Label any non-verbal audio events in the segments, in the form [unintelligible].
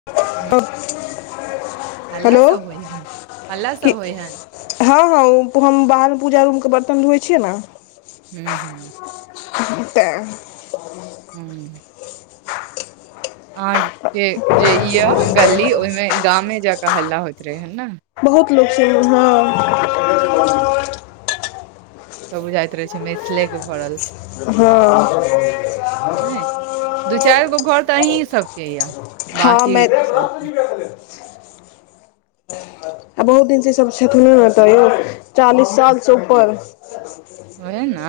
[unintelligible] हल्ला सभ होइ हन हल्ला कि सभ होइ हन। हँ हँ ओ हम बाहरमे पूजा रूम के बर्तन धोए छियै ने। हूँ हूँ। तऽ। हूँ। अहाँ के जे ये गल्ली ओहिमे गाँमे जका हल्ला होइत रहय ये नय। बहुत लोक सभ उम्हर। सब बुझाइत रहे छैय मिथिले के भ रहल हँ नहि [unintelligible] दू चारि गो घर तऽ अही सभके यऽ हँ बाँकी मै आ सभ आ बहुत दिन से ई सब छथिनो ने एतऽ यौ चालीस सालसं ऊपर। ओहे ना।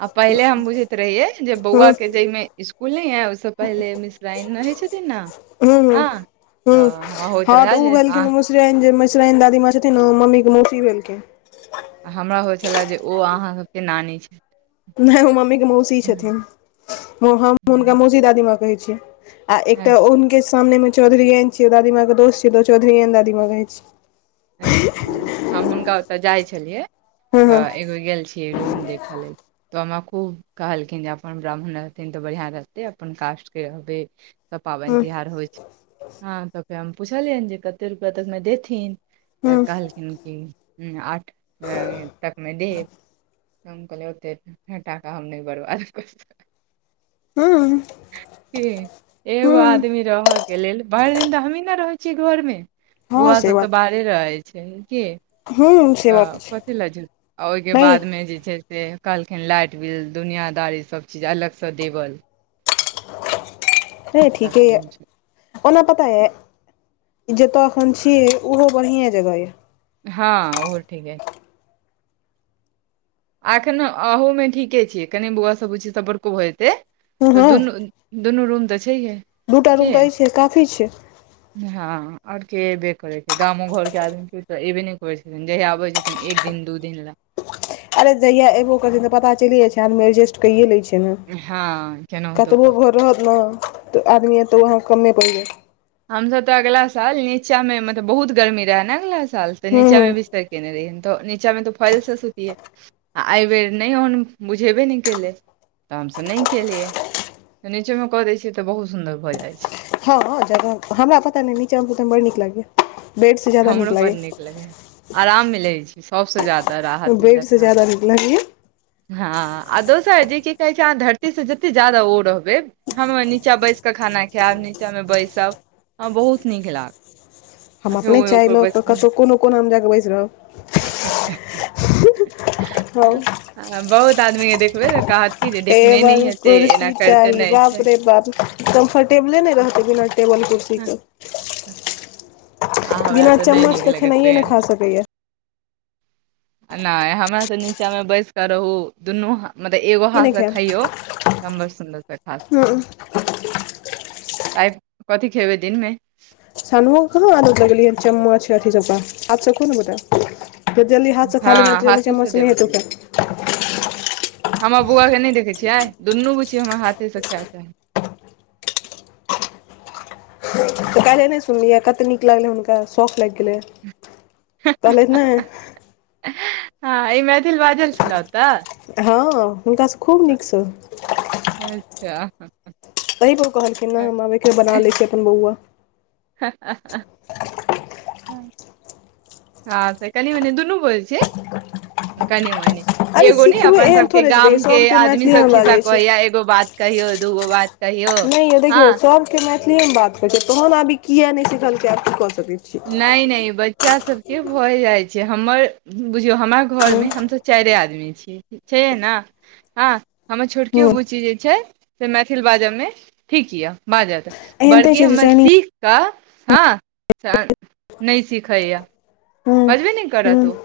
आ पहिले हम बुझैत रहिये जे बौआ हूँ के जयमे इ स्कूल नै य सभसँ पहिले मिश्राइन रहै छथिन ने हूँ हूँ हँ तऽ हमरा होइत रहए जे अहाँ जेरान दादीमाँ छथिन ने मम्मी के मौसी भेलखिन। आ हमरा होइ छलए जे ओ अहाँ सभके नानी छैय। नहि ओ मम्मी के मौसी छथिन ह हम हुनका मौसी दादीमाँ कहै छियै। आ एकटा हम्म, ओ हुनके सामने मे चौधरीयैन छैय दादीमाँ के दोस छियै तो चौधरीयैन दादीमाँ कहय छीयै। अच्छा हम हुनका ओतऽ जाय छलियै हँ तऽ हँ एगो गेल छैय यै रूम देखल लेल। तऽ हमरा खूब कहलखिन जे अपन ब्राह्मण रहथिन तऽ बढ़िआँ रहतै अपन कास्टके रहतय। सब पाबनि हँ तिहार होइ छैय हँ तऽ फेर हम पुछलियनि जे कते रुपैआ तकमे देथिन। तऽ हूँ कहलखिन कि उम आठ तकमे देब। त हम कहलियै ओते ह टाकाके हम नहि बर्बाद [unintelligible] हूं के एगो आदमी रहयके लेल भरि दिन तऽ हमही ने रहै छीयै घरमे। हँ बौआ से सभ तऽ बात बाहरे रहै छैय की। हूँ से तऽ बात छै कथी ल झू आ ओहिके नहि बादमे जे छैय से कहलखिन लाइट बिल दुनियादारी सब चीज अलगसँ देब लेल। हय ठीके य तखन छै- ओना पता य जतय एखन छीयै ओहो बढ़िएँ जगह यै। हँ ओहो ठीके य। आ एखनो अहूमे ठीके छियै कनि बौआ सभ बुची सभ बरको भऽ जेतै हँ तऽ हँ दुनू दुनू रूम तऽ छैहे। दूटा रूम के तऽ अइछे काफी छैय। हँ आओर के एबे करय छैय गामो घरके आदमीके त एबे ने करे छैय। जहिया आबै छथिन एक दिन दू दिन लै। अरे जहिया एबो करै छैय तऽ पता चलिये जाइ छैय आदमी एडजेस्ट कैए लै छैय ने हँ केनाहितो कतबो कऽ घर रहत ने तऽ आदमी है एत वहए कमे पड़ि जायत। हम सभ तऽ अगला साल नीचामे मतलब बहुत गर्मी रहे ने अगला साल साल त हूँ हूँ नीचामे बिस्तर केने रहिये है तऽ निचामे मे त फाइलसँ सुतियै आ एहिबेर नहि ओहन उम बुझेबे नहि केलै तऽ हमसभ नहि केलियै। त निचोमे कऽ दै छियै तऽ बहुत सुन्दर भऽ जाइ छैय। हँ जगह हमरा पता ने नीचामे सुतयमे बड़ नीक लागय ये बेड से ज्यादा नीक हमरो लागय बड ये। लगैए आराम मिलय छैय सबसँ ज्यादा। राहत मिलत बेडसँ अहाँके ज्यादा निक लगय या। हँ आ दोसर जे की कहय छैय अहाँ धरतीसँ जतेक ज्यादा ओ रहबै हम अपन नीचाँ बैस कऽ खाना खायब नीचाँमे बैसब हँ बहुत नीक लागत। हम आ फेर अपने ओहि चाय लऽ क कतहु कोनो कोनामे हम जाकऽ बैस रहब। हौ ह-ह-ह- बहुत आदमी ये देखबै त कहत कि जे देखने टेबल नहि हेतै एना कुर्सी करिते चाही नहि बाप छै रे बाप। कम्फर्टेबले नहि रहतै बिना टेबल कुर्सी क। आ हमरा बिना तऽ नहि चम्मच नीक केऽ लगैत खेनाइये न रहैए खा सकै या। आ नहि हमरा तऽ नीचा मे बैस क रहू दुनू ह। मतलब एगो की नहि हाथ से खायब खइयौ बड़ सुन्दरसँ खाथ। हूं तइ कथि खेबै दिन मे। सानू ओके कहाँ आदत लगलिय हन चम्मच अथी चप्पा आबसँ कोन बताब। फे जल्दी हाथसँ हँ खी तऽ जल्दी हाथे से चम्मच नहि देबे हेतै के छै तरा। हमर बौआ के नहि देखे छियै दुनू गुिय हमरा हाथे से खायत तऽ काएले नहि सुनलियै कते नीक लगलै हुनका शौख लागि गेलै कहलेत ने हँ ई मैथिल बाजल छलहु ओत। हँ हुनकासँ खूब नीक स अच्छा। तहीपर ओ कहलखिन ने हम आबेके बना लै छिय अपन बौआ ह ह ह हँ त कनि मनि दुनू बोझे छै कनि मनी अरे एगो ने सिखबै अपन एहन सभके थोड़े छै गाम देखियौ के सबके आदमी सभ मैथिलीमे खिस्सा बाजै छै कहैया एगो बात कहियो, दूगो बात कहियो नहि य हँ देखियौ सभके मैथिलीए मे बात करै छै तोहन अभी किया नहि सिखलक आ की क सकै छी नहि नहि बच्चा सभके भए जाइ छै हमर। बुझियौ हमरा हँ घरमे हम सभ चारिए आदमी छिय, छै ने, ह हमर छोटकियो हँ बुच्ची जे छै से मैथिल बाजय मे ठीक यए, बाजत। एहन तऽ बड़की छै जे हमर चाइनीज सीख कऽ ह नहि सिखैए हँ मजबी नहि हँ करत औ।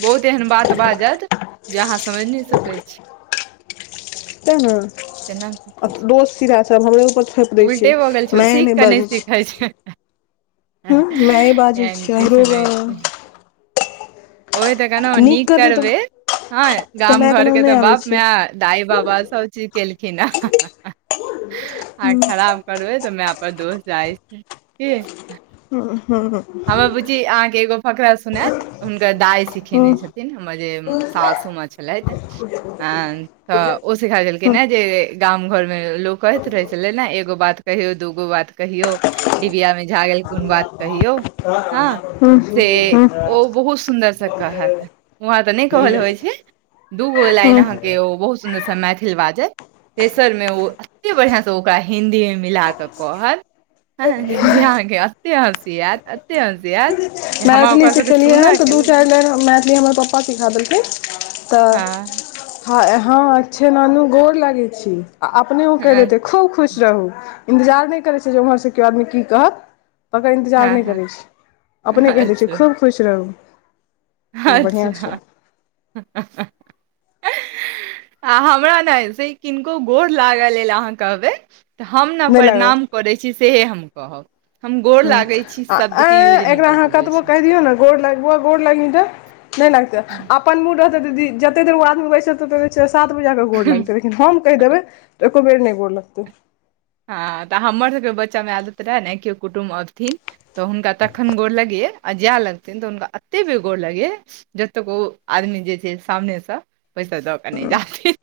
बहुत एहन बात बाजत जे अहा समझि नहि सकैत छी तै ने तेना कऽ कऽ दोस्त सीधाभ हमरे ऊपर दै उल्टे भऽ गेल छै छियै ओ माय सीख नहि कऽ बाजै सीखै छै। माऐ बाजै एहन छीरो किछु ओह तऽ केना नीक करतै तऽ करबे हं तऽ गाम मायके घर नाम के तऽ नहि आबै बाप मै छै दाइ बाबा सभ चीज केलखिन हँ, हँ आ खराब करए त मैप पर दोस्त जाइ। ह ह। हमर बूची अहाँकेँ एगो फकरा सुनात, हुनकर दाइ हँ सिखेने छथिन हमर जे शासु माँ छलह तऽ, ह। तऽ ओ सिखा देलखिन हँ हे जे गाम घरमे लोक कहैत रहैत छलै ने एगो बात कहियो दूगो बात कहियो, डिबिया मे झागेल कोन बात कहियौ हँ से ओ बहुत सुन्दरस कहत व अहाँ तऽ नहि कहल होइ छै दूगो लाइन अहाँकेँ के ओ बहुत सुन्दरस मैथिल बाजै तेसरमे ओ एतेक बढ़िआसँ ओकरा हिन्दी मे मिला कऽ कहत जहाँकेँ अते हसि आयत अते हसि आयत जे हमरा मैथिली ओकरा सबके सिखेलियै हँ सुनऽ त के दू लेल चारि बेर मैथिली हमर पप्पा सिखा देलकिन। ह। हा ए हा अच्छा नानु गोर लागे छी, आ अपने के हँ देते खूब खुश। रहू इन्तजार नहि करै छै जे ओम्हरसँ केओ आदमी की कहत, तकर इन्तजार हँ नहि हँ करै छै। अपने कहि दै छियै अच्छा खूब खुश रहू। अच्छा बढ़िआँ छै ह ह ह आ हमरा ने से किनको गोर लागल लेलऽ अहाँ कहबै। तऽ हम ने नहि लागत प्रणाम करै छी सएहे हम कहब। हम गोर लागै छी आ शब्द ऐ के यूज नहि एकरा कऽ अहाँ पबै कतबो कहि दियौ ने गोड़ लाग गोड़ लागे नहि लागते अपन मूड रहते दी जते देर ओ आदमी बैसते त सात बजाक कऽ गोड़ छी लगतै लेकिन हम कहि देबै तऽ एको बेर नहि गोड़ लगतै। हँ तऽ हमर सभके बच्चा मे आदत रहए ने केओ कुटुम्ब अबथिन। तऽ हुनका तखन गोर लगियै आ जाय लगतै। छथिन तऽ हुनका एते बेगोर लगय जतक ओ आदमी जे छै सामने से पैसा दब। नहि जाे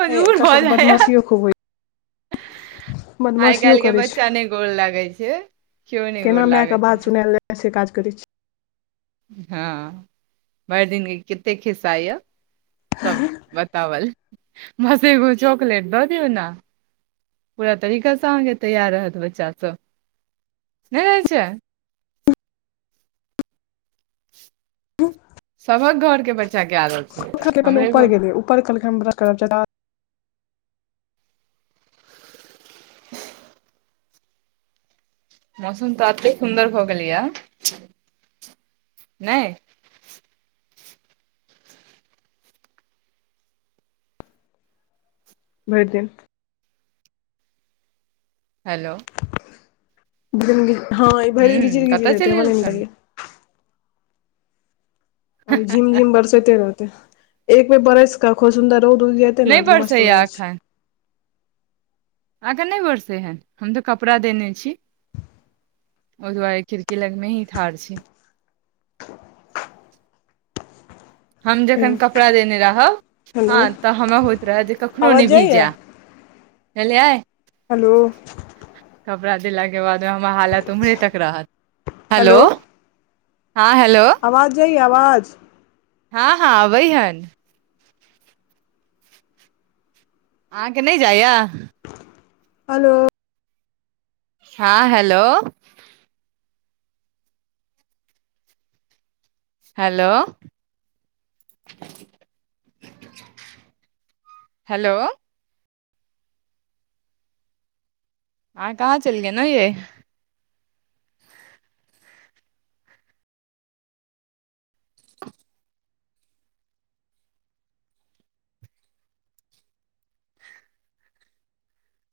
मजबूर एकर भऽ सभके जाया बदमाशियो खूब होइ छै आइ बदमाशियो काल्हि के करै छै बच्चा नहि गोर लागै छै। केओ नहि गोर केना माय के लागै छै बात सुनायल जाइ से काज करै छी। ह भरि दिनके कतेक खिस्सा य सभ बतावल मसगो चॉकलेट दऽ दिऔ ने। पूरा तरीका अहाँकेँ तैयार रहत बच्चा सभ नहि रहै छै सभ कऽ घर के बच्चा के रहल छै। हमरे घर ऊपर गेले उपर कहलक हम। मौसम तऽ एते सुन्दर भऽ गेलैया नहि। भरि दिन। हेलो। दिन ह ई भरि दिन हूँ घिचिड़ घिचर कतय चलि रहेतै गेल छल हमराैए। झिम जिम बरसते रहतै एक बे बड़ैस क खो सुन्दर रौद रोज ते नहि ने मस्त हो बरसैया जाइ छै। अखन नहि बरसै हन हम तऽ कपड़ा देने छी। ओहि दुआरे खिड़की लगमे ही ठाढ़ छी। हम छै जखन कपड़ा देने रहब। हेलो ह तऽ हमरा होइत रहय जे कखनो नहि आवाज जाइये भीजय बझलियै। हेलो। कपड़ा देलाके बाद मे हमर हालत ओम्हरे तक रहत। हेलो। हँ हेलो आवाज जइ आवाज। ह ह अबै हन। अहाँकेँ नहि जाइया हेलो। ह हेलो। हेलो। हेलो। ह कहाँ चलिये न ये।